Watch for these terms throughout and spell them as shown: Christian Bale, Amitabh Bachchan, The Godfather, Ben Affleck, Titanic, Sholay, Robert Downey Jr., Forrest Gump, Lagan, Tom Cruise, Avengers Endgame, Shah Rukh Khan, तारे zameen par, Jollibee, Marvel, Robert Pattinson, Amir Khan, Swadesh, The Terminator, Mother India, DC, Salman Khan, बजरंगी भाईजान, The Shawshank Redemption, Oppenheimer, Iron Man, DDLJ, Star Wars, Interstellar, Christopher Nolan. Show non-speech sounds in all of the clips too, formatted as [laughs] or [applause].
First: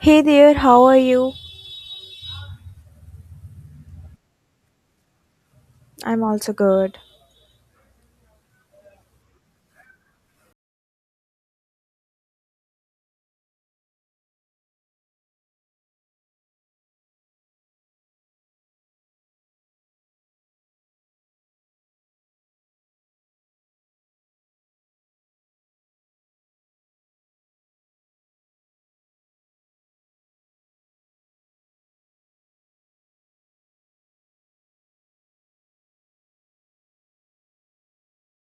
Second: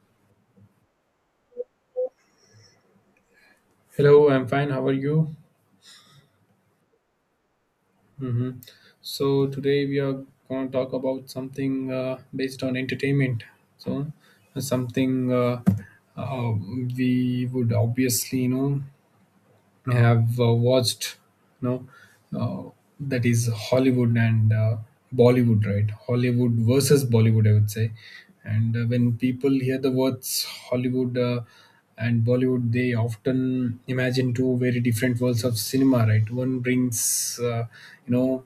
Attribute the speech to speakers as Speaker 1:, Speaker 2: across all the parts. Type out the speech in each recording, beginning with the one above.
Speaker 1: Hey there, how are you?
Speaker 2: Hello, I'm fine. How are you?
Speaker 1: I'm also good.
Speaker 2: hmm So today we are going to talk about something based on entertainment. So something uh, we would obviously you know I have watched no uh, that is Hollywood and Bollywood, right? Hollywood versus Bollywood, I would say. And when people hear the words Hollywood and Bollywood, they often imagine two very different worlds of cinema, right? One brings, you know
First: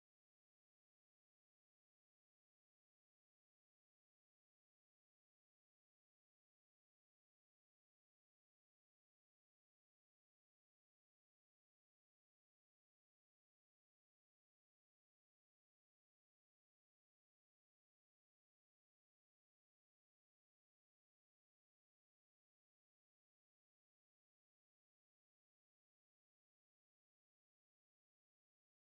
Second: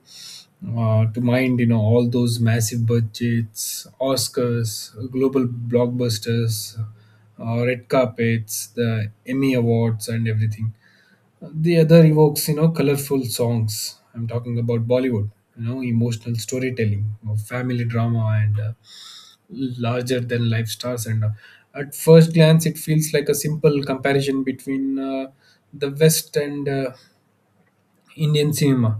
Speaker 2: to mind, you know, all those massive budgets, Oscars, global blockbusters, red carpets, the Emmy Awards, and everything. The other evokes, you know, colorful songs. I'm talking about Bollywood, you know, emotional storytelling, you know, family drama, and larger than life stars. And at first glance, it feels like a simple comparison between the West and Indian cinema,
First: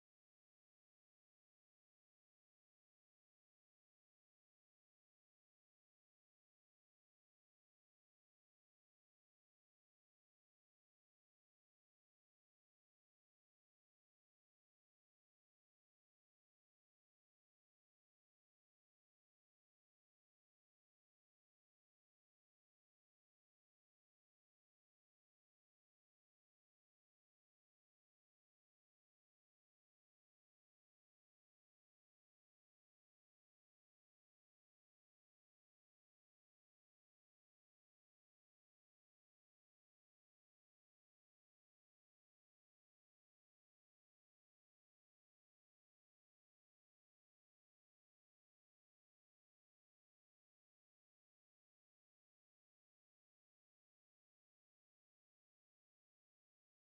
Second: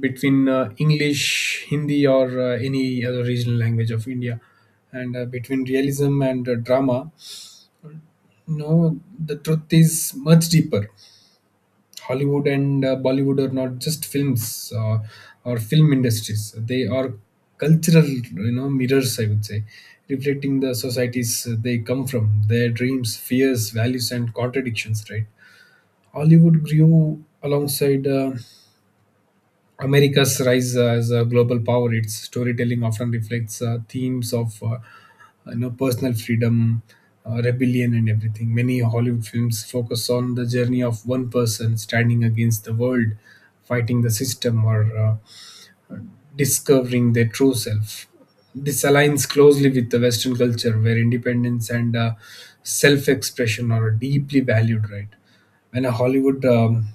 Speaker 2: between English, Hindi, or any other regional language of India. And between realism and drama, you know, the truth is much deeper. Hollywood and Bollywood are not just films or film industries. They are cultural, you know, mirrors, I would say, reflecting the societies they come from, their dreams, fears, values, and contradictions. Right. Hollywood grew alongside America's rise as a global power. Its storytelling often reflects themes of, you know, personal freedom, rebellion, and everything. Many Hollywood films focus on the journey of one person standing against the world, fighting the system, or discovering their true self. This aligns closely with the Western culture, where independence and self-expression are deeply valued. Right. When a Hollywood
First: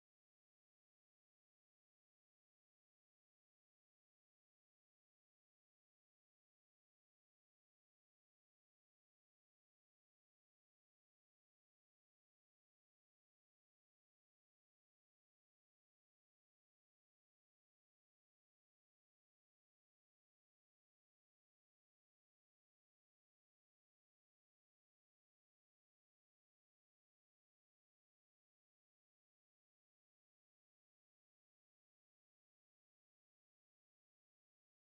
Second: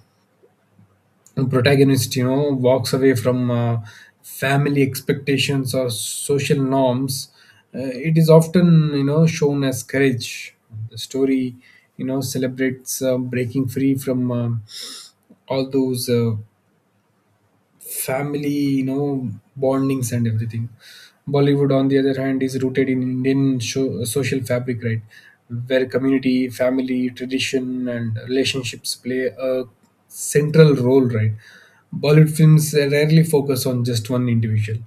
Speaker 2: protagonist, you know, walks away from family expectations or social norms, uh, it is often, you know, shown as courage. The story, you know, celebrates breaking free from all those family, you know, bondings and everything. Bollywood, on the other hand, is rooted in Indian social fabric, right, where community, family, tradition, and relationships play a central role. Right. Bollywood films rarely focus on just one individual.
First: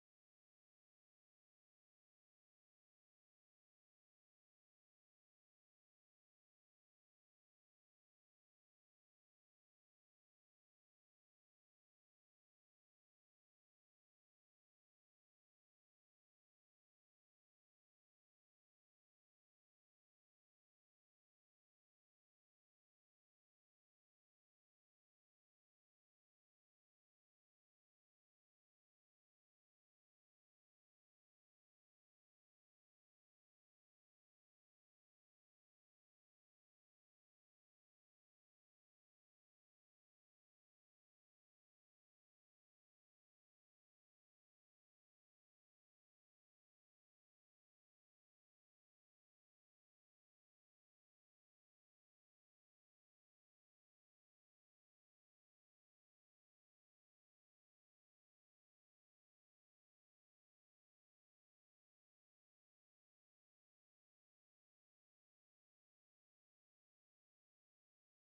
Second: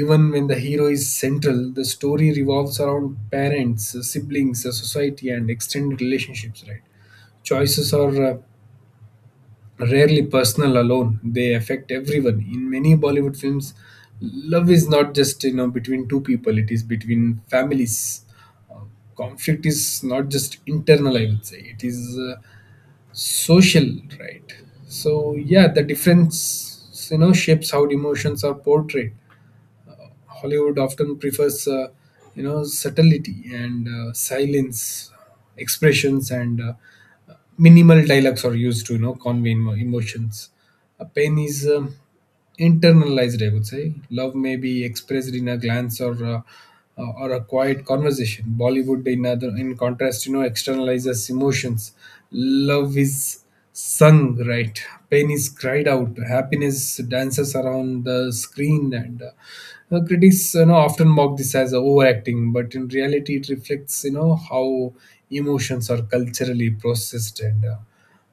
Speaker 2: Even when the hero is central, the story revolves around parents, siblings, society, and extended relationships, right? Choices are rarely personal alone. They affect everyone. In many Bollywood films, love is not just, you know, between two people, it is between families. uh, Conflict is not just internal, I would say, it is social. Right. So yeah, the difference, you know, shapes how emotions are portrayed. Hollywood often prefers, you know, subtlety and silence. Expressions and minimal dialogues are used to, you know, convey emotions. A pain is internalized, I would say. Love may be expressed in a glance or a quiet conversation. Bollywood, in in contrast, you know, externalizes emotions. Love is sung, right? Pain is cried out. Happiness dances around the screen, and critics, you know, often mock this as overacting, but in reality it reflects, you know, how emotions are culturally processed and uh,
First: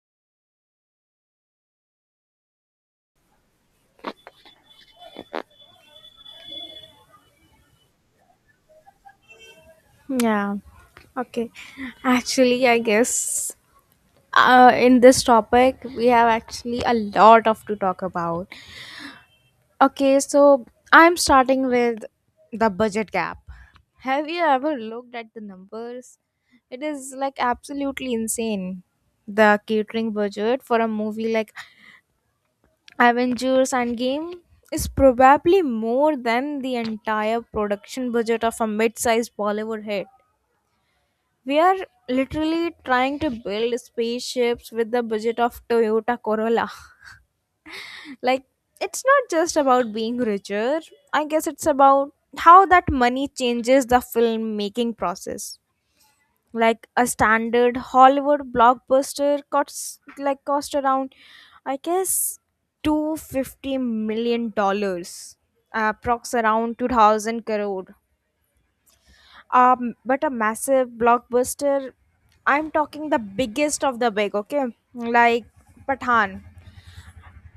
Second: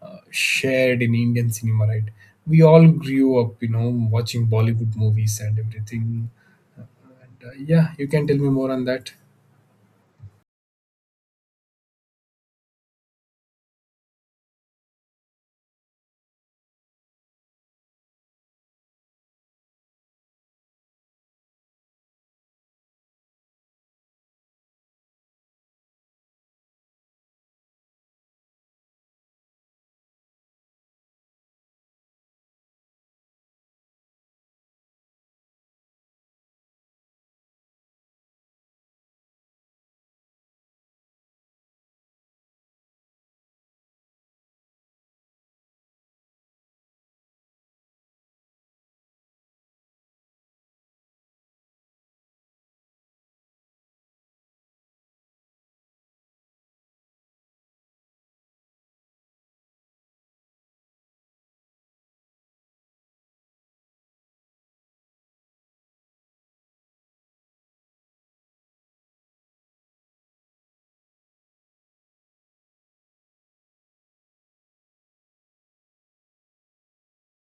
Speaker 2: uh, shared in Indian cinema, right? We all grew up, you know, watching Bollywood movies and everything. And, yeah, you can tell me more on that.
Speaker 1: Yeah, okay. Actually, I guess, in this topic, we have actually a lot of to talk about. Okay, so I'm starting with the budget gap. Have you ever looked at the numbers? It is like absolutely insane. The catering budget for a movie like Avengers Endgame is probably more than the entire production budget of a mid sized Bollywood hit. We are literally trying to build spaceships with the budget of Toyota Corolla. [laughs] Like, it's not just about being richer. I guess it's about how that money changes the filmmaking process. Like, a standard Hollywood blockbuster costs like cost around, I guess, $250 million approx, around 2000 crore. But a massive blockbuster, I'm talking the biggest of the big, okay, like Pathan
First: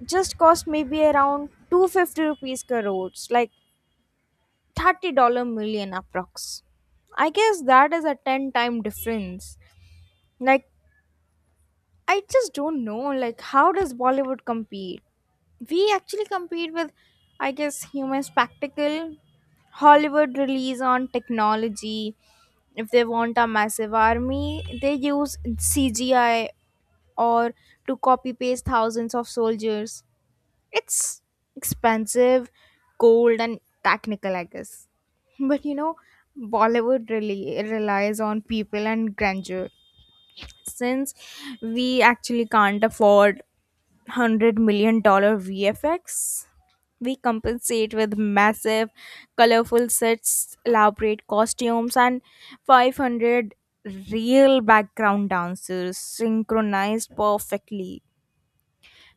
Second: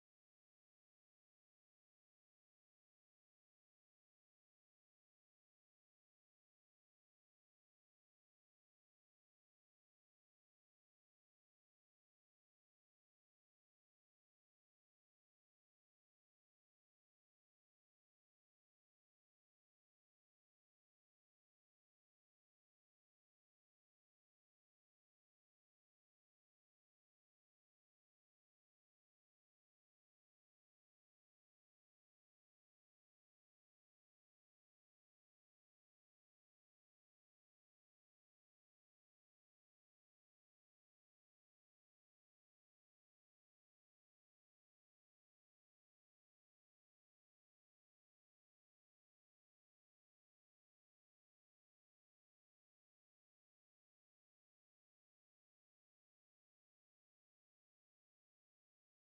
Speaker 1: just cost maybe around 250 rupees crores, like 30 dollar million approx. I guess that is a 10 time difference. Like, I just don't know. Like, how does Bollywood compete? We actually compete with, I guess, human spectacle. Hollywood relies on technology. If they want a massive army, they use CGI or to copy paste thousands of soldiers. It's expensive, cold, and technical, I guess. But you know, Bollywood really relies on people and grandeur. Since we actually can't afford $100 million VFX. We compensate with massive, colorful sets, elaborate costumes, and 500 real background dancers synchronized perfectly.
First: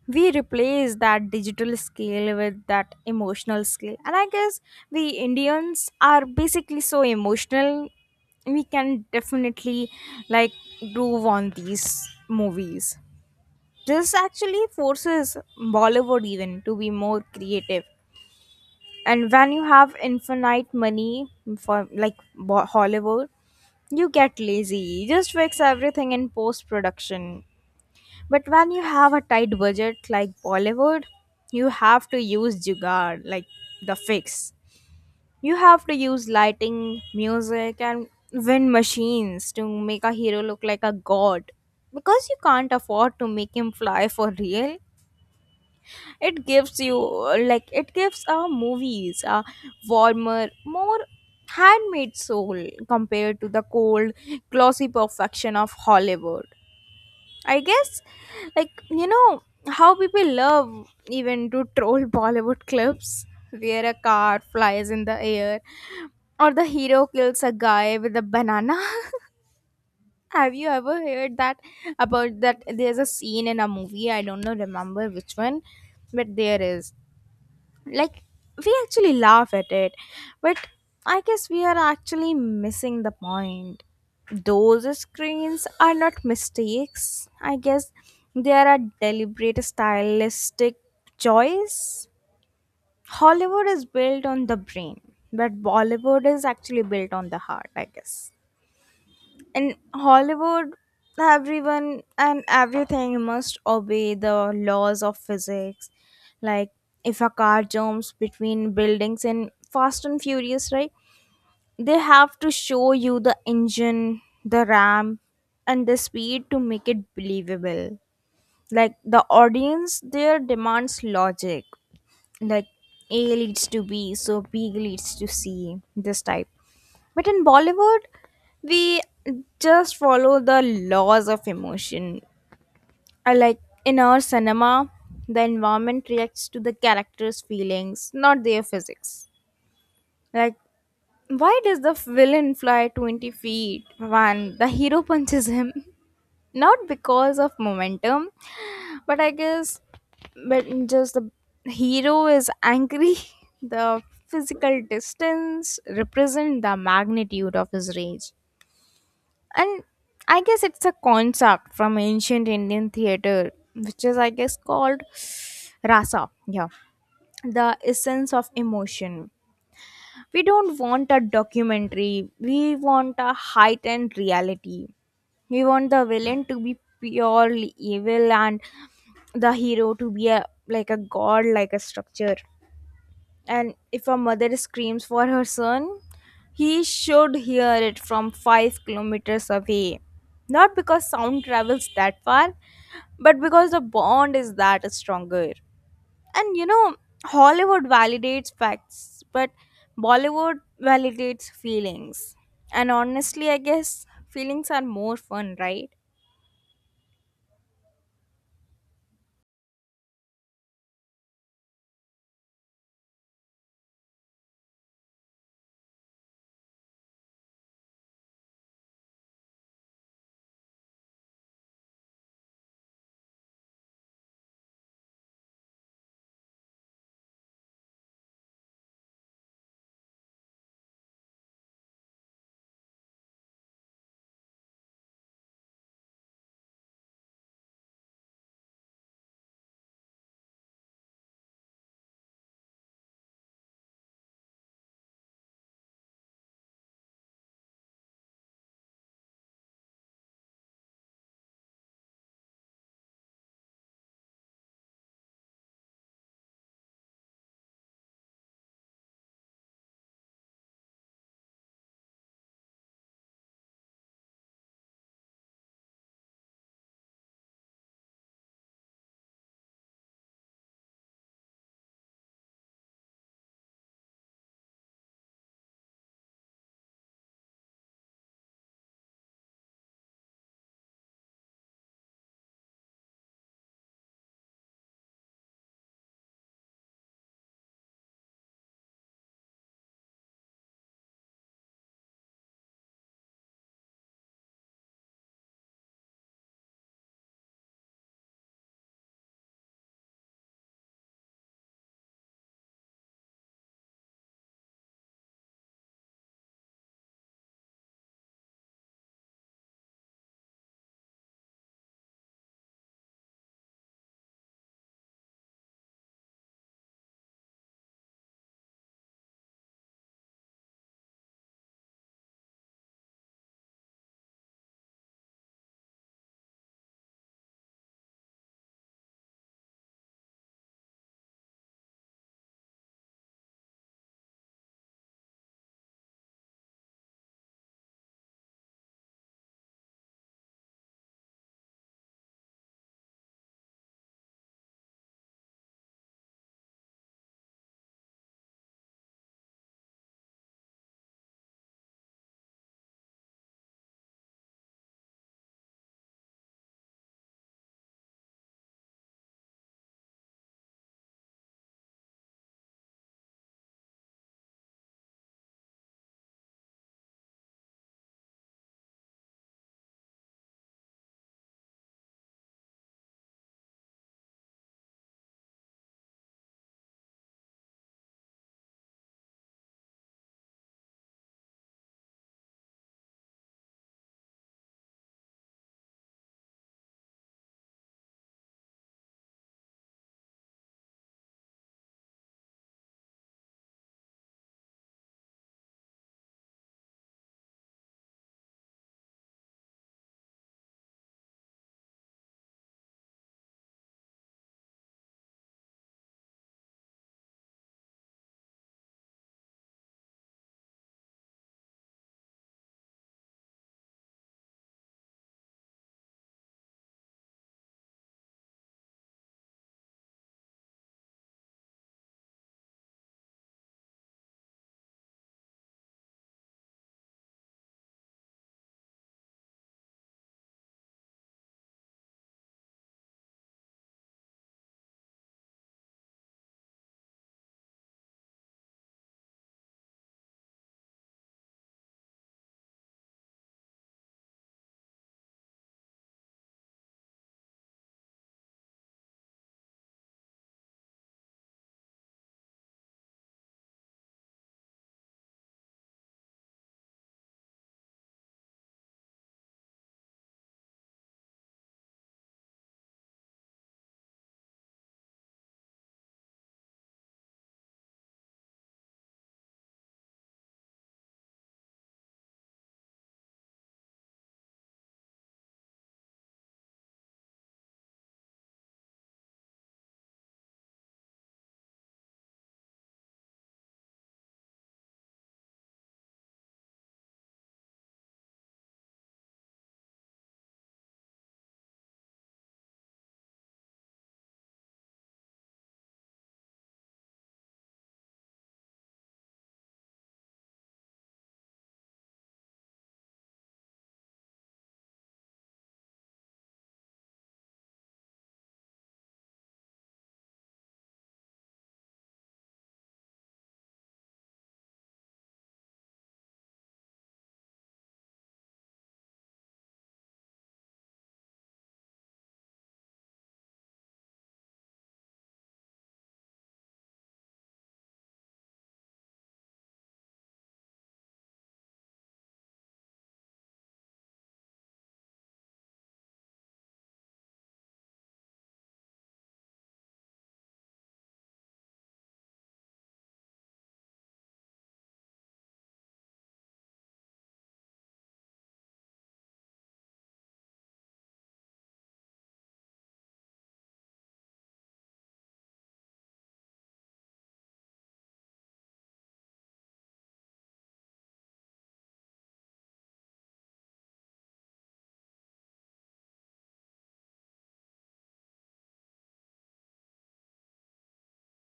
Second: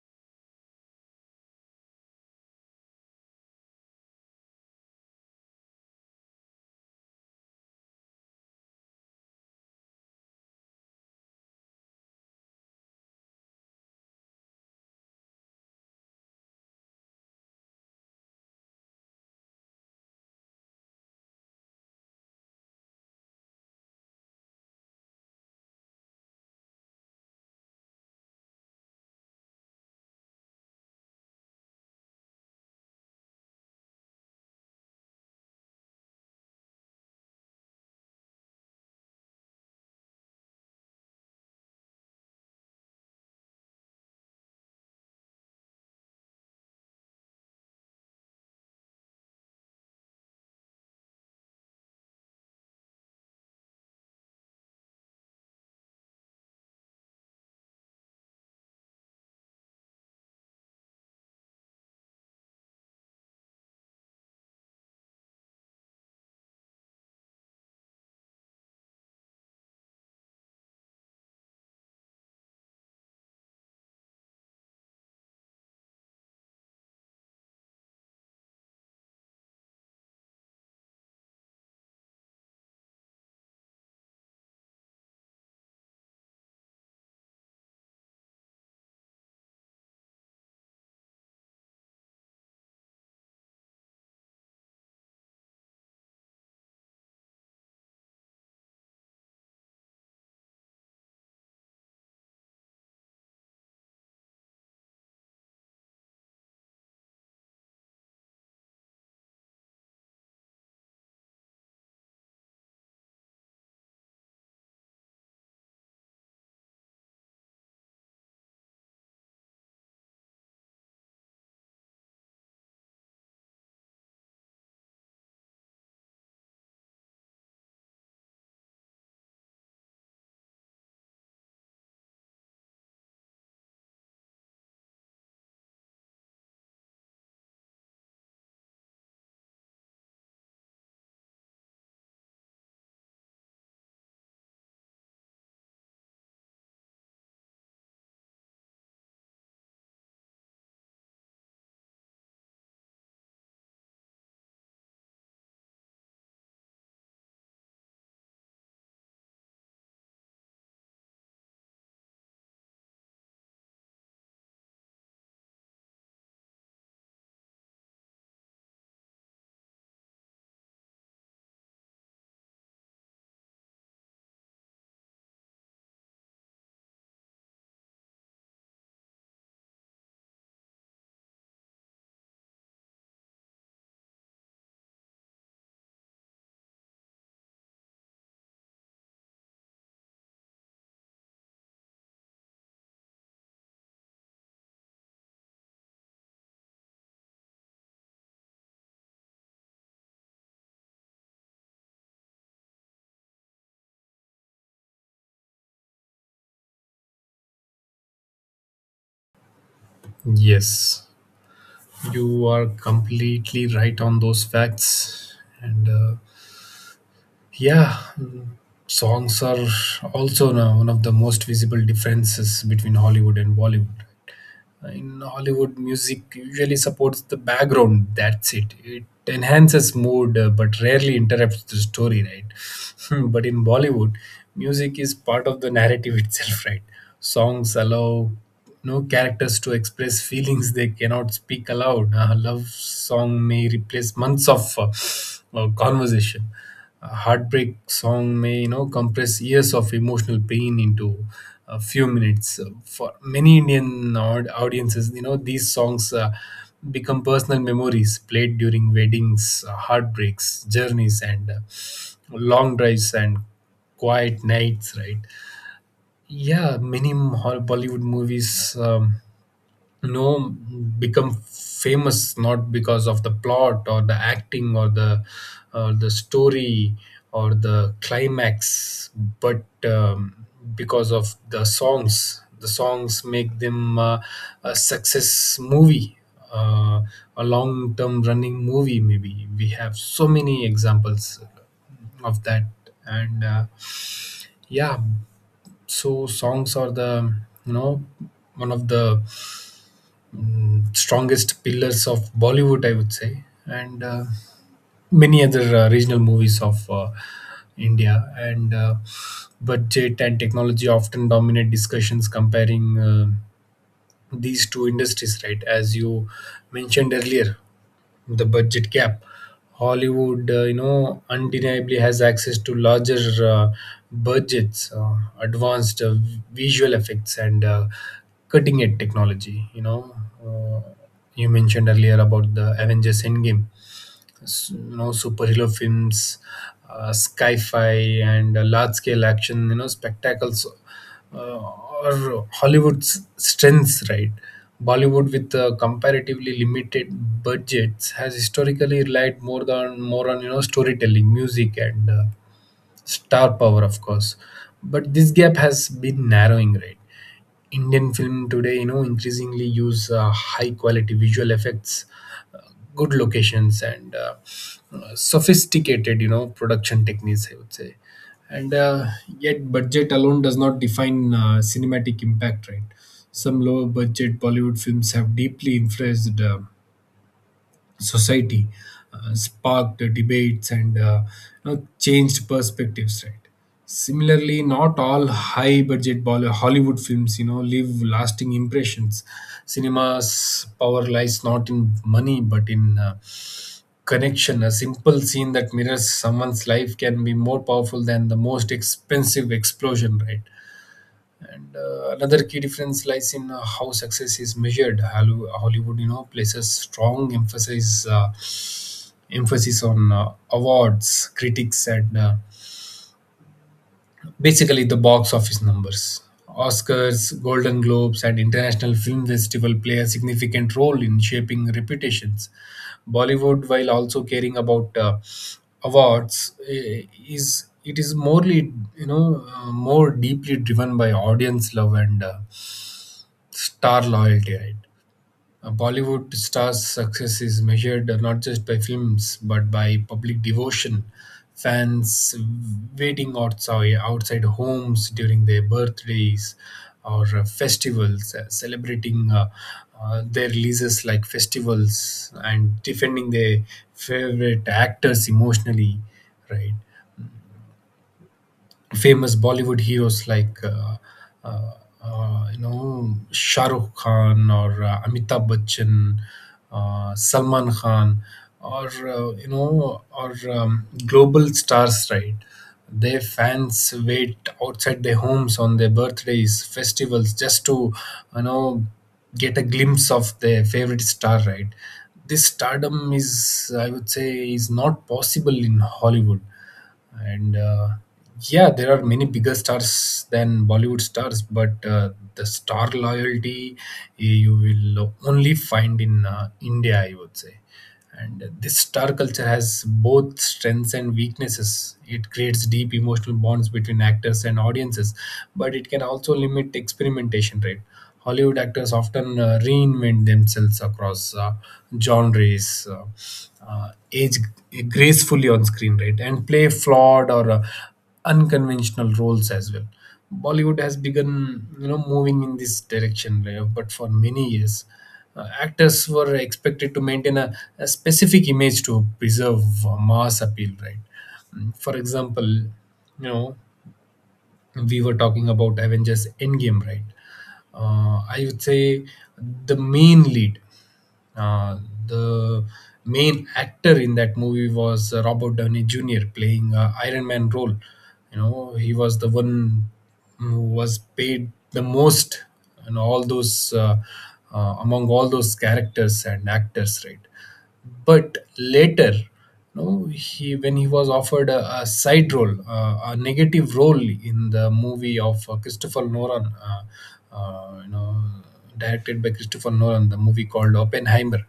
Speaker 1: We replace that digital scale with that emotional scale. And I guess we Indians are basically so emotional, we can definitely like groove on these movies. This actually forces Bollywood even to be more creative. And when you have infinite money for like Hollywood, you get lazy. You just fix everything in post production. But when you have a tight budget like Bollywood, you have to use jugaad like the fix. You have to use lighting, music, and wind machines to make a hero look like a god because you can't afford to make him fly for real, it gives you like it gives our movies a warmer, more handmade soul compared to the cold, glossy perfection of Hollywood, I guess. Like, you know how people love even to troll [laughs] Bollywood clips where a car flies in the air or the hero kills a guy with a banana. [laughs] Have you ever heard that? About that, there's a scene in a movie, I don't know remember which one, but there is, like, we actually laugh at it. But I guess we are actually missing the point. Those screens are not mistakes, I guess, they are a deliberate stylistic choice. Hollywood is built on the brain, but Bollywood is actually built on the heart, I guess. In Hollywood, everyone and everything must obey the laws of physics. Like, if a car jumps between buildings in Fast and Furious, right? They have to show you the engine, the ramp, and the speed to make it believable. Like, the audience there demands logic. Like, A leads to B, so B leads to C, this type. But in Bollywood, we just follow the laws of emotion. I, like, in our cinema, the environment reacts to the character's feelings, not their physics. Like, why does the villain fly 20 feet when the hero punches him? [laughs] Not because of momentum, but I guess, but just the hero is angry. [laughs] The physical distance represent the magnitude of his rage. And I guess it's a concept from ancient Indian theater which is, I guess, called rasa. Yeah, the essence of emotion. We don't want a documentary, we want a heightened reality. We want the villain to be purely evil and the hero to be a like a god like a structure. And if a mother screams for her son, he should hear it from 5 kilometers away. Not because sound travels that far, but because the bond is that stronger. And you know, Hollywood validates facts, but Bollywood validates feelings. And honestly, I guess feelings are more fun, right?
Speaker 2: Yes, you are completely right on those facts. And yeah, songs are also now one of the most visible differences between Hollywood and Bollywood. In Hollywood, music usually supports the background. That's it. It enhances mood, but rarely interrupts the story, right? [laughs] But in Bollywood, music is part of the narrative [laughs] itself, right? Songs allow no characters to express feelings they cannot speak aloud. A love song may replace months of conversation. A heartbreak song may, you know, compress years of emotional pain into a few minutes. So, for many Indian audiences, you know, these songs become personal memories played during weddings, heartbreaks, journeys, and long drives and quiet nights, right? Yeah, many Bollywood movies, um, no become famous not because of the plot or the acting or the story or the climax, but because of the songs. The songs make them a success movie, uh, a long term running movie. Maybe we have so many examples of that. And yeah, so songs are the, you know, one of the strongest pillars of Bollywood, I would say, and many other regional movies of India. And budget and technology often dominate discussions comparing these two industries, right? As you mentioned earlier, the budget gap. Hollywood, you know, undeniably has access to larger uh, budgets, advanced visual effects, and cutting edge technology. You know, uh, you mentioned earlier about the Avengers Endgame, you know, superhero films, sci-fi, and large-scale action, you know, spectacles, uh, or Hollywood's strengths, right? Bollywood, with comparatively limited budgets, has historically relied more on, you know, storytelling, music, and star power, of course. But this gap has been narrowing, right? Indian film today, you know, increasingly use high quality visual effects, uh, good locations, and sophisticated, you know, production techniques, I would say. And yet budget alone does not define cinematic impact, right? Some lower budget Bollywood films have deeply influenced society, sparked debates, and you know, changed perspectives, right? Similarly, not all high-budget Hollywood films, you know, leave lasting impressions. Cinema's power lies not in money, but in connection. A simple scene that mirrors someone's life can be more powerful than the most expensive explosion, right? And another key difference lies in how success is measured. Hollywood, you know, places strong emphasis on awards, critics, and basically the box office numbers. Oscars, Golden Globes, and international film festival play a significant role in shaping reputations. Bollywood, while also caring about awards, is morely, you know, more deeply driven by audience love and star loyalty, right? A Bollywood star's success is measured not just by films but by public devotion. Fans waiting outside homes during their birthdays or festivals, celebrating their releases like festivals, and defending their favorite actors emotionally, right? Famous Bollywood heroes like, uh, you know, Shah Rukh Khan or Amitabh Bachchan, Salman Khan, or global stars, right? Their fans wait outside their homes on their birthdays, festivals, just to, you know, get a glimpse of their favorite star, right? This stardom is, I would say, is not possible in Hollywood, and yeah, there are many bigger stars than Bollywood stars, but the star loyalty, you will only find in India, I would say. And this star culture has both strengths and weaknesses. It creates deep emotional bonds between actors and audiences, but it can also limit experimentation, right? Hollywood actors often reinvent themselves across genres, age gracefully on screen, right? And play flawed or unconventional roles as well. Bollywood has begun, you know, moving in this direction, right? But for many years, actors were expected to maintain a specific image to preserve mass appeal, right? For example, you know, we were talking about Avengers Endgame, right? I would say the main lead. Uh, the main actor in that movie was Robert Downey Jr. playing Iron Man role. You know, he was the one who was paid the most, and all those among all those characters and actors, right? But later, you know, he when he was offered a side role, a negative role in the movie of Christopher Nolan, you know, directed by Christopher Nolan, the movie called Oppenheimer.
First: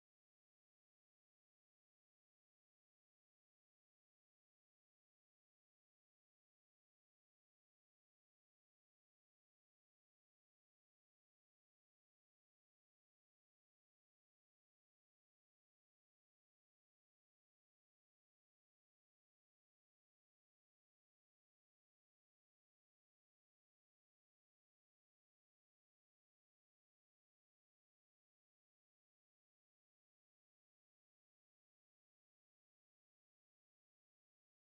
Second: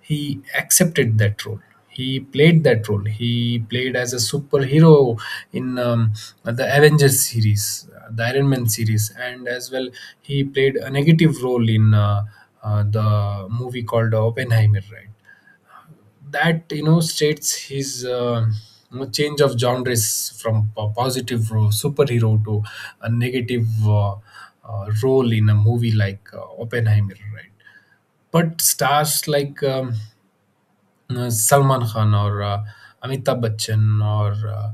Speaker 2: He accepted that role. He played that role. He played as a superhero in the Avengers series, the Iron Man series, and as well he played a negative role in the movie called Oppenheimer, right? That, you know, states his, you know, change of genres from a positive superhero to a negative role in a movie like Oppenheimer, right? But stars like Salman Khan or Amitabh Bachchan or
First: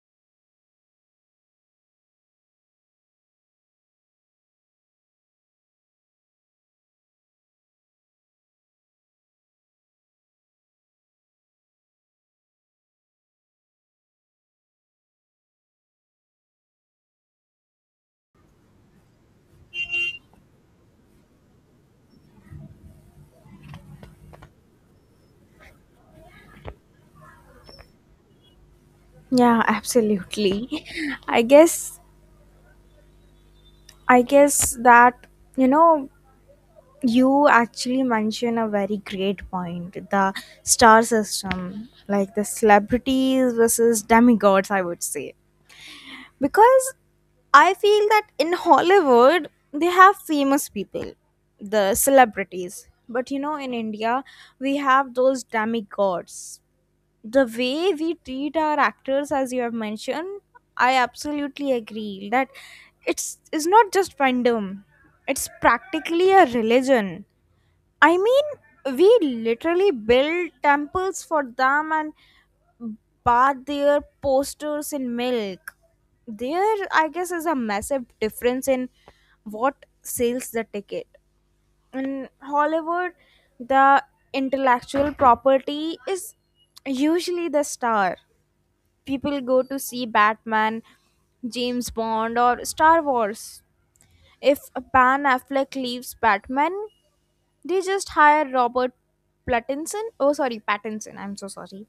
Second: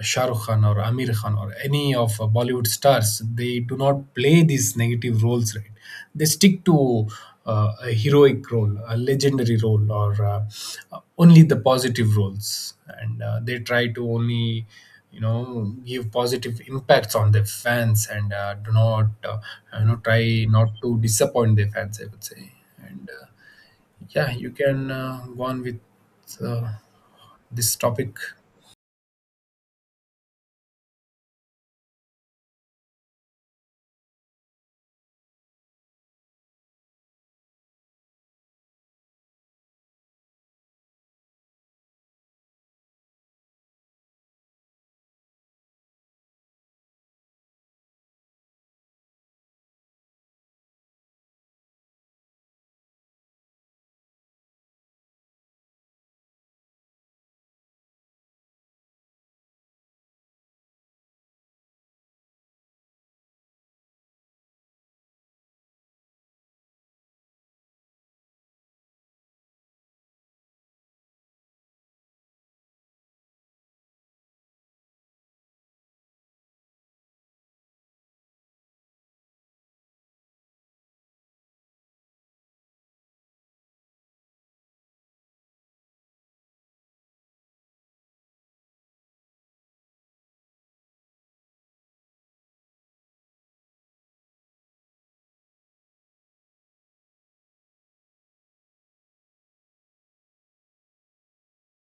Speaker 2: Shah Rukh Khan or Amir Khan or any of Bollywood stars, they do not play these negative roles, right? They stick to a heroic role, a legendary role, or only the positive roles, and they try to only, you know, give positive impacts on their fans and do not you know, try not to disappoint their fans, I would say. And yeah, you can go on with uh, this topic.
Speaker 1: Yeah, absolutely. [laughs] I guess I guess that, you know, you actually mention a very great point. The star system, like the celebrities versus demigods, I would say. Because I feel that in Hollywood they have famous people, the celebrities. But you know, in India we have those demigods, the way we treat our actors. As you have mentioned, I absolutely agree that it's not just fandom, it's practically a religion. I mean, we literally build temples for them and bath their posters in milk. There, I guess, is a massive difference in what sells the ticket. In Hollywood, the intellectual property is usually the star. People go to see Batman, James Bond, or Star Wars. If Pan Affleck leaves Batman, they just hire Robert Pattinson. Oh, sorry, Pattinson. I'm so sorry.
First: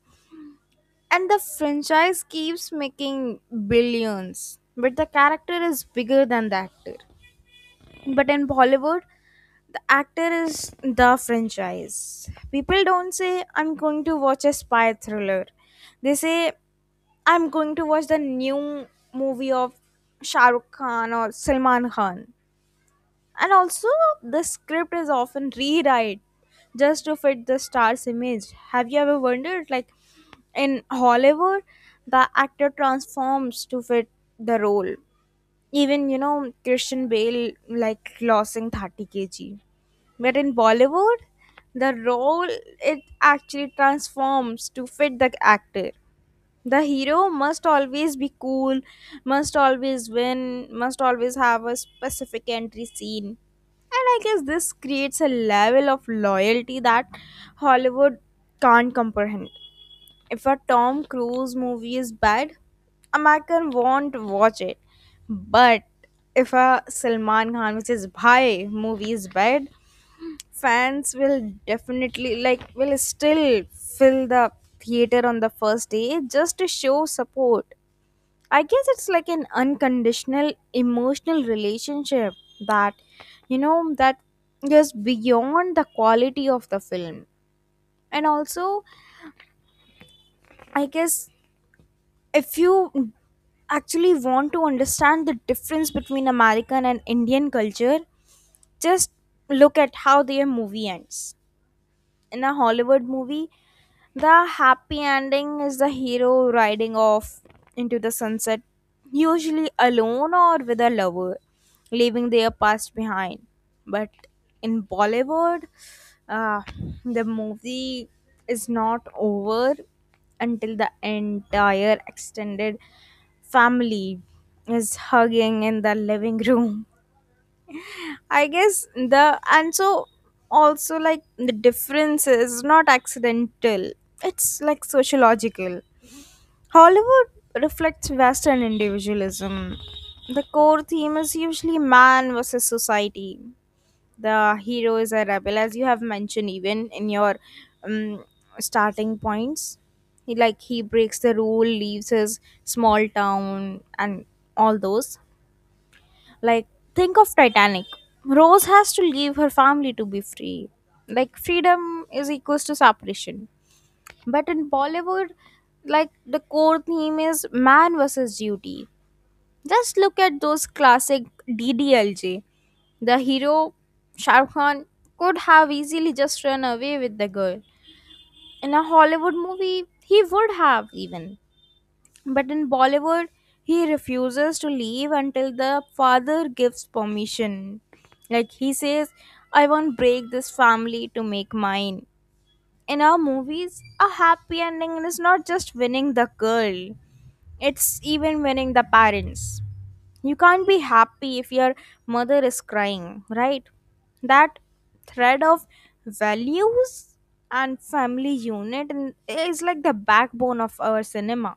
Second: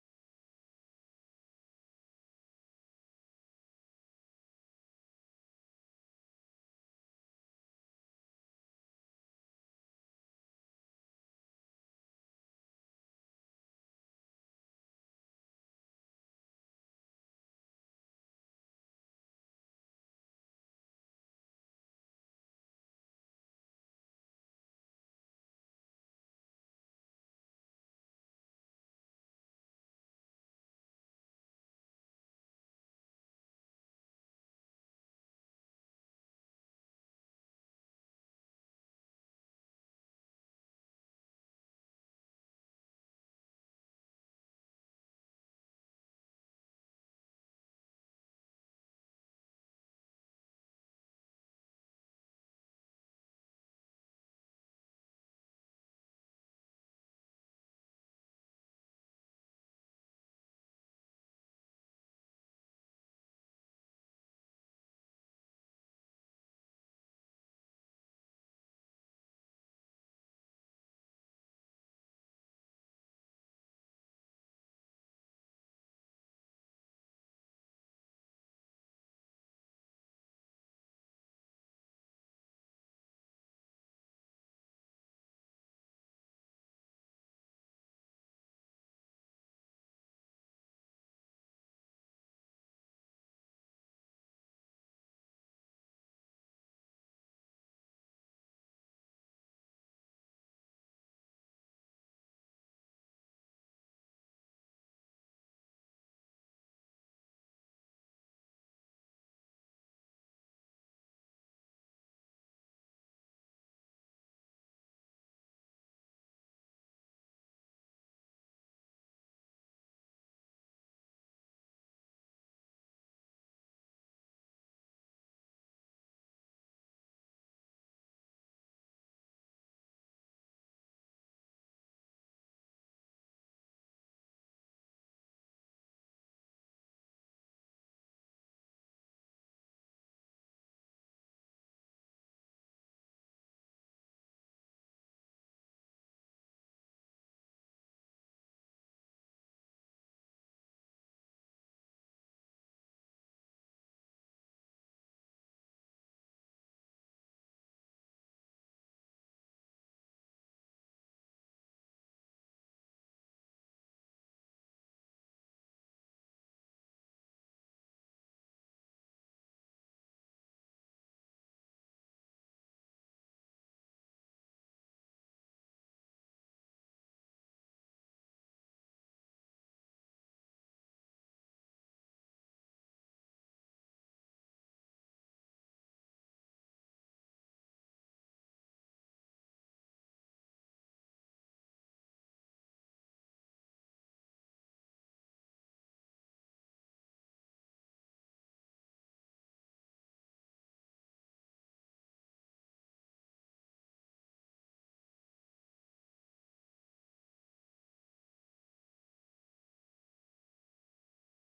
Speaker 1: And the franchise keeps making billions, but the character is bigger than the actor. But in Bollywood, the actor is the franchise. People don't say, I'm going to watch a spy thriller. They say, I'm going to watch the new movie of Shah Rukh Khan or Salman Khan. And also, the script is often rewrite just to fit the star's image. Have you ever wondered, like in Hollywood, the actor transforms to fit the role? Even, you know, Christian Bale like losing 30 kg. But in Bollywood, the role it actually transforms to fit the actor. The hero must always be cool, must always win, must always have a specific entry scene. And I guess this creates a level of loyalty that Hollywood can't comprehend. If a Tom Cruise movie is bad, American won't watch it. But if a Salman Khan, which is Bhai, movie is bad, fans will definitely like will still fill the theater on the first day just to show support. I guess it's like an unconditional emotional relationship that, you know, that goes beyond the quality of the film. And also, I guess if you actually want to understand the difference between American and Indian culture, just look at how their movie ends. In a Hollywood movie, the happy ending is the hero riding off into the sunset, usually alone or with a lover, leaving their past behind. But in Bollywood, uh, the movie is not over until the entire extended family is hugging in the living room. I guess, the and so, also, like, the difference is not accidental. It's like sociological. Hollywood reflects Western individualism. The core theme is usually man versus society. The hero is a rebel, as you have mentioned even in your um, starting points. He, like, he breaks the rule, leaves his small town, and all those, like, think of Titanic. Rose has to leave her family to be free. Like, freedom is equals to separation. But in Bollywood, like, the core theme is man versus duty. Just look at those classic DDLJ. The hero, Shah Rukh Khan, could have easily just run away with the girl. In a Hollywood movie, he would have even. But in Bollywood, he refuses to leave until the father gives permission. Like he says, I won't break this family to make mine. In our movies, a happy ending is not just winning the girl, it's even winning the parents. You can't be happy if your mother is crying, right? That thread of values and family unit is like the backbone of our cinema.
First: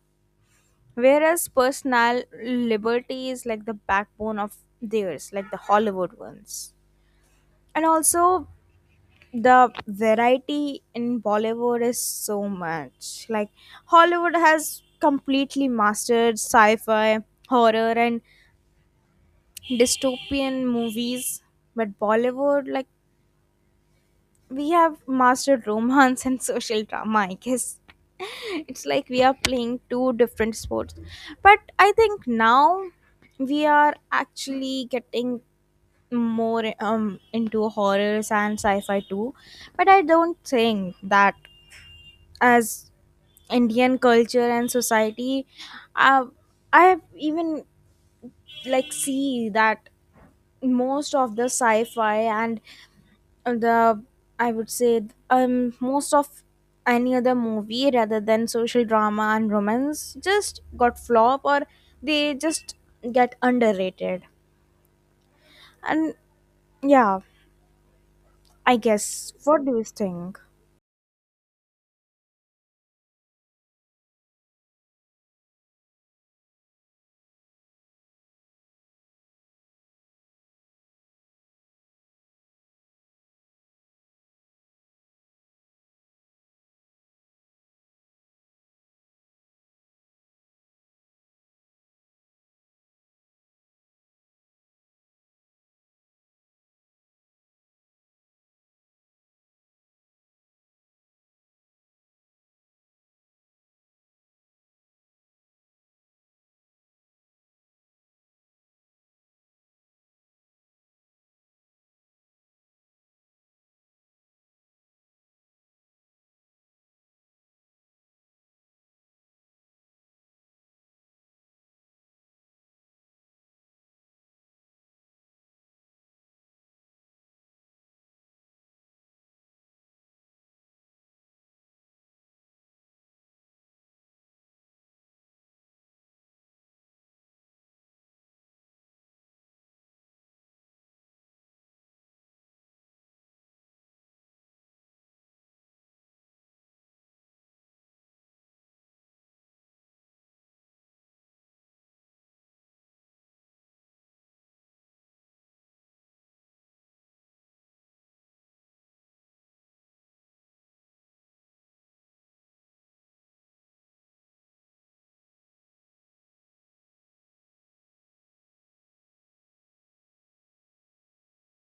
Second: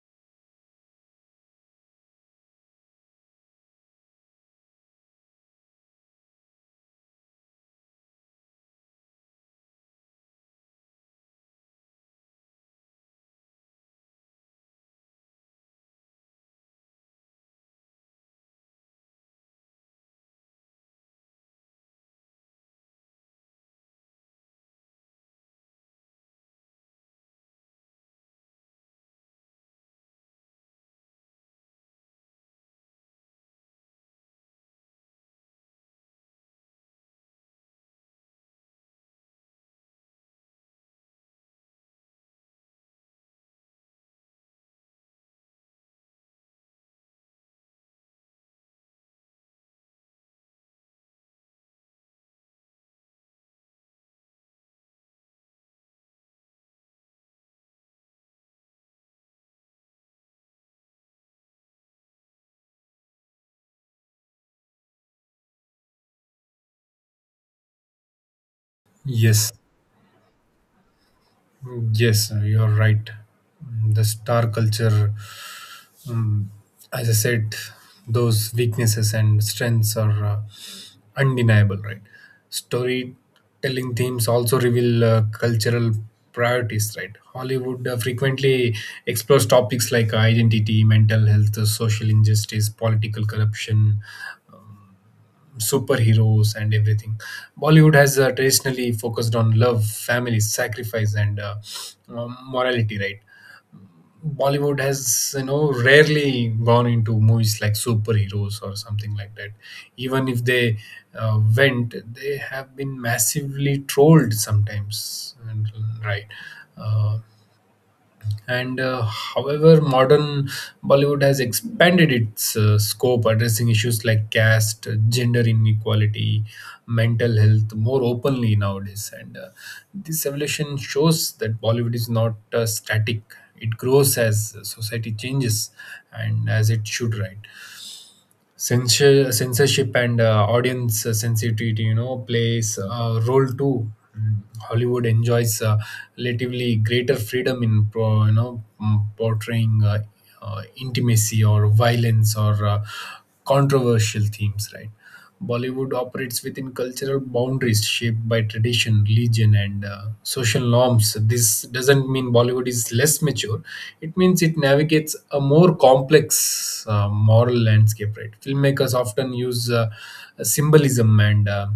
Speaker 1: Whereas personal liberty is like the backbone of theirs, like the Hollywood ones. And also, the variety in Bollywood is so much. Like, Hollywood has completely mastered sci fi, horror, and dystopian movies. But Bollywood, like, we have mastered romance and social drama, I guess. [laughs] It's like we are playing two different sports, but I think now we are actually getting more into horrors and sci-fi too. But I don't think that, as Indian culture and society, uh, I have even, like, see that most of the sci-fi and the, I would say, most of any other movie rather than social drama and romance just got flop, or they just get underrated. And yeah, I guess
Speaker 2: Yes,
Speaker 1: what do you think?
Speaker 2: yes, you're right. The star culture, um, as I said, those weaknesses and strengths are undeniable, right? Storytelling themes also reveal cultural priorities, right? Hollywood frequently explores topics like identity, mental health, social injustice, political corruption, superheroes and everything. Bollywood has traditionally focused on love, family, sacrifice, and morality, right? Bollywood has, you know, rarely gone into movies like superheroes or something like that. Even if they went, they have been massively trolled sometimes, and, right? Uh, and However, modern Bollywood has expanded its scope, addressing issues like caste, gender inequality, mental health more openly nowadays. And this evolution shows that Bollywood is not static, it grows as society changes and as it should, right? Censure, censorship and audience sensitivity, plays a role too. Mm, Hollywood enjoys relatively greater freedom in, pro, you know, mm, portraying intimacy or violence or controversial themes, right? Bollywood operates within cultural boundaries shaped by tradition, religion, and social norms. This doesn't mean Bollywood is less mature. It means it navigates a more complex moral landscape, right? Filmmakers often use symbolism and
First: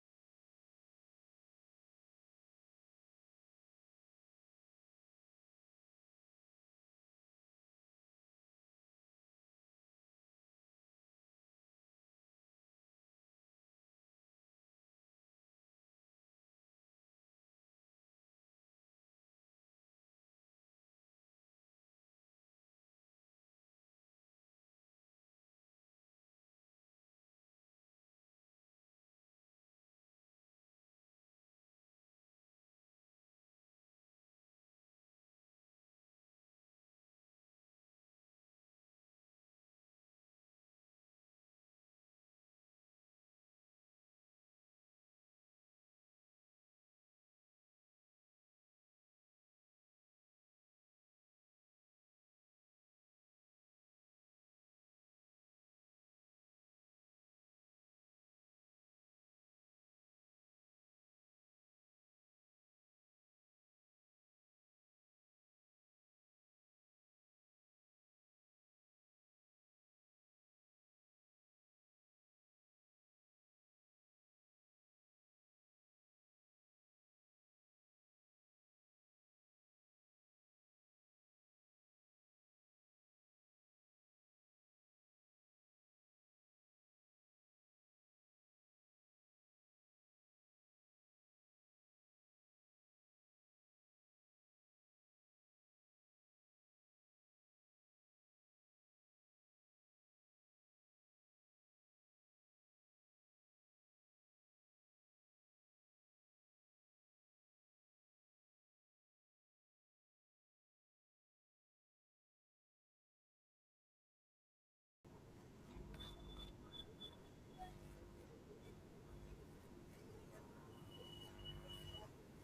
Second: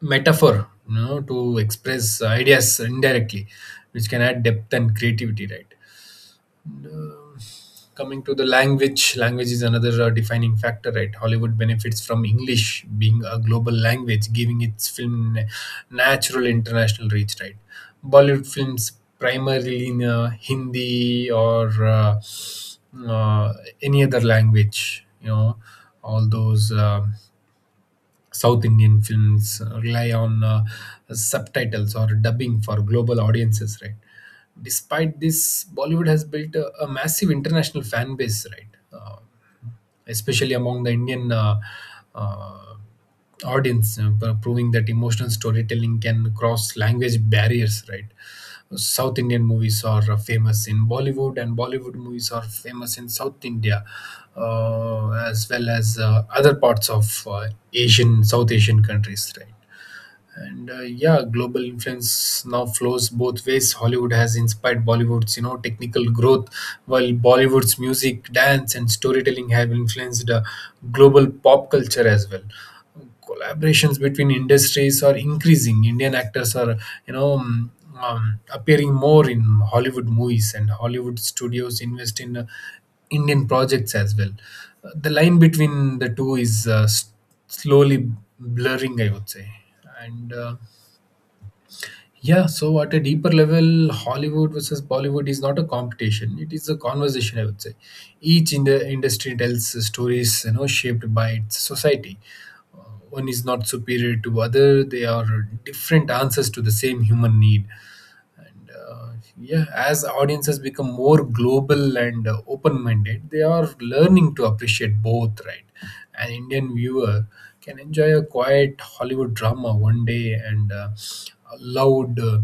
Speaker 2: metaphor, you know, to express ideas indirectly, which can add depth and creativity, right? And, um, Coming to the language, language is another defining factor, right? Hollywood benefits from English being a global language, giving its natural international reach, right? Bollywood films primarily in Hindi or uh, any other language, you know, all those. South Indian films rely on subtitles or dubbing for global audiences, right? Despite this, Bollywood has built a massive international fan base, right? Uh, Especially among the Indian uh, audience, proving that emotional storytelling can cross language barriers, right? South Indian movies are famous in Bollywood, and Bollywood movies are famous in South India, as well as other parts of Asian, South Asian countries, right? and Yeah, global influence now flows both ways. Hollywood has inspired Bollywood's, you know, technical growth, while Bollywood's music, dance and storytelling have influenced global pop culture as well. Collaborations between industries are increasing. Indian actors are, you know, um, appearing more in Hollywood movies, and Hollywood studios invest in Indian projects as well. The line between the two is slowly blurring, I would say, and yeah, so at a deeper level, Hollywood versus Bollywood is not a competition. It is a conversation, I would say. Each in the industry tells stories, you know, shaped by its society. Uh, One is not superior to other. They are different answers to the same human need, and yeah, as audiences become more global and open minded, they are learning to appreciate both, right? An Indian viewer can enjoy a quiet Hollywood drama one day and a loud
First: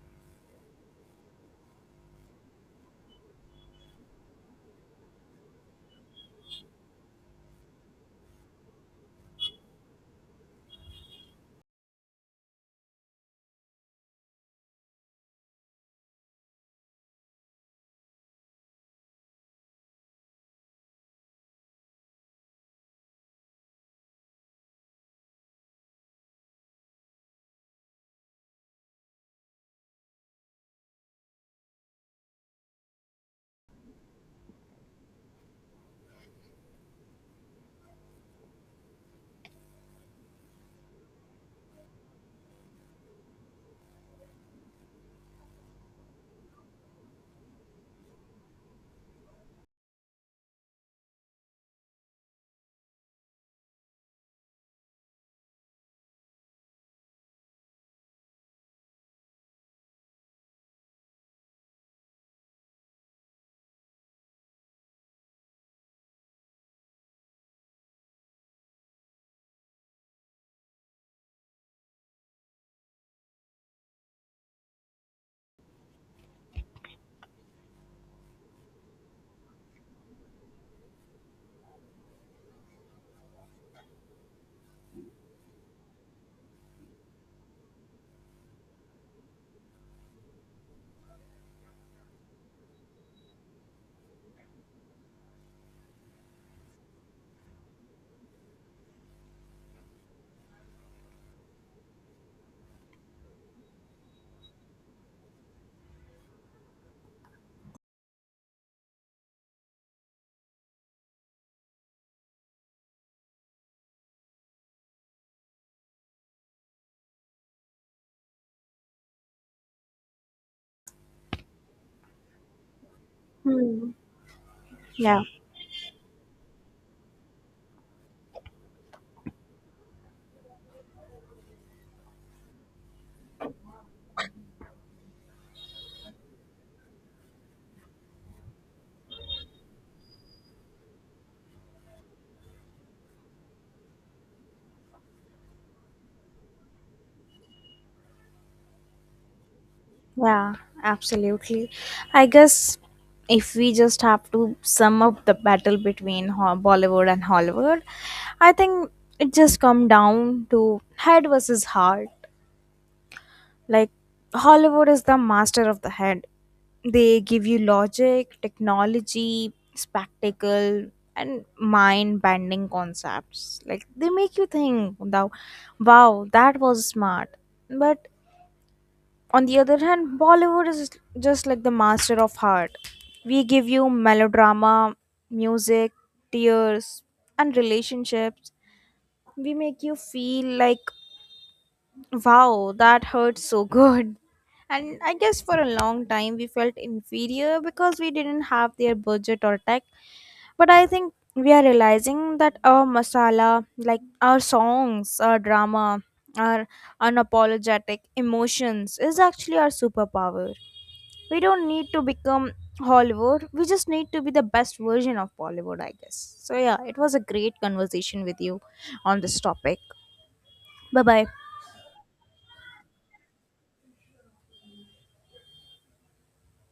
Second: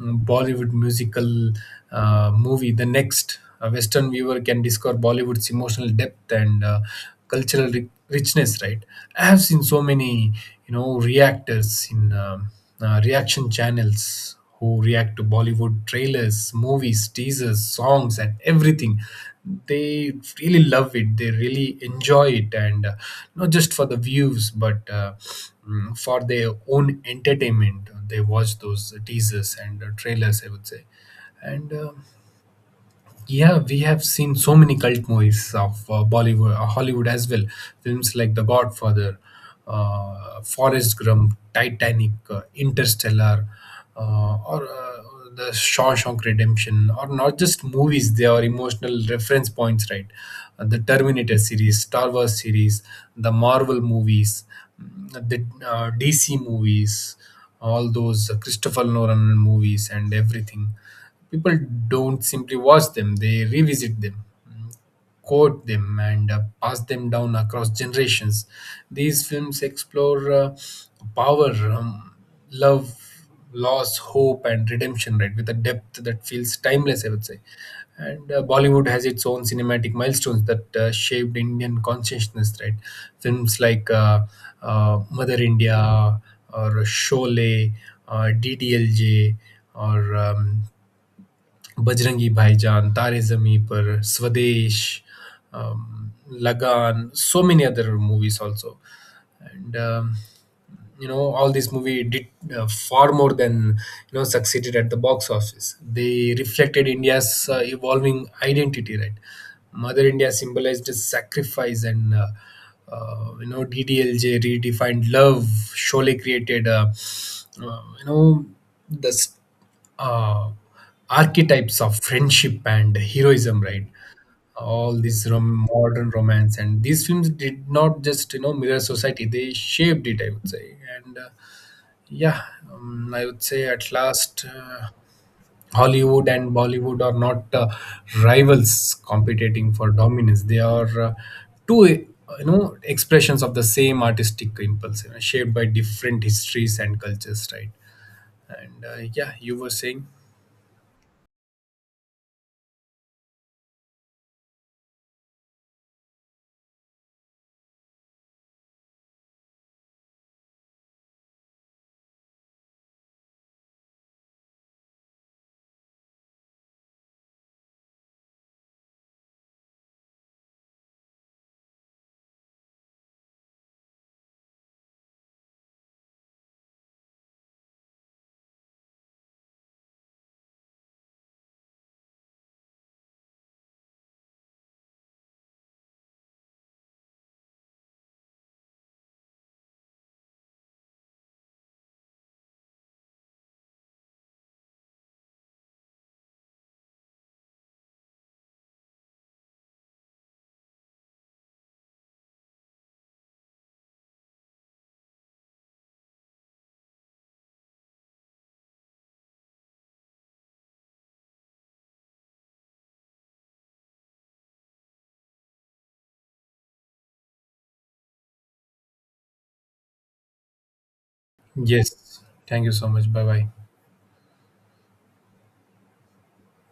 Speaker 2: Bollywood musical movie the next. A western viewer can discover Bollywood's emotional depth and cultural richness, right? I have seen so many, you know, reactors in reaction channels who react to Bollywood trailers, movies, teasers, songs, and everything. They really love it. They really enjoy it, and not just for the views, but for their own entertainment. They watch those teasers and trailers, I would say, and yeah, we have seen so many cult movies of Bollywood, Hollywood as well. Films like The Godfather, Forrest Gump, Titanic, Interstellar, or The Shawshank Redemption, or not just movies, they are emotional reference points, right? The Terminator series, Star Wars series, the Marvel movies, mm, the DC movies, all those Christopher Nolan movies, and everything. People don't simply watch them, they revisit them, mm, quote them, and pass them down across generations. These films explore power, love, loss, hope, and redemption, right, with a depth that feels timeless, I would say. And Bollywood has its own cinematic milestones that shaped Indian consciousness, right? Films like Mother India or Sholay or DDLJ or बजरंगी भाईजान तारे zameen par swadesh, um, lagan, so many other movies also, and you know, all this movie did far more than, you know, succeeded at the box office. They reflected India's evolving identity, right? Mother India symbolized sacrifice and, you know, DDLJ redefined love. Sholay created you know, the s- uh, archetypes of friendship and heroism, right? All this
Speaker 1: Yeah,
Speaker 2: modern romance, and these films did not just, you know, mirror society, they shaped it, I would say. And yeah I would say at last, Hollywood and Bollywood are not rivals competing for dominance. They are two you know, expressions of the same artistic impulse, you know, shaped by different histories and cultures, right? And yeah, you were saying.
Speaker 1: yeah, absolutely. I guess if we just have to sum up the battle between Bollywood and Hollywood, I think it just come down to head versus heart. Like, Hollywood is the master of the head. They give you logic, technology, spectacle, and mind bending concepts. Like, they make you think, wow, wow, that was smart. But on the other hand, Bollywood is just like the master of heart. We give you melodrama, music, tears, and relationships. We make you feel like, wow, that hurts so good. And I guess for a long time we felt inferior because we didn't have their budget or tech. But I think we are realizing that our masala, like our songs, our drama, our unapologetic emotions, is actually our superpower. We don't need to become Hollywood, we just need to be the best version of Bollywood, I guess. So, yeah, it was a great conversation with you on this topic. Bye bye.
Speaker 2: Yes, thank you so much. Bye bye.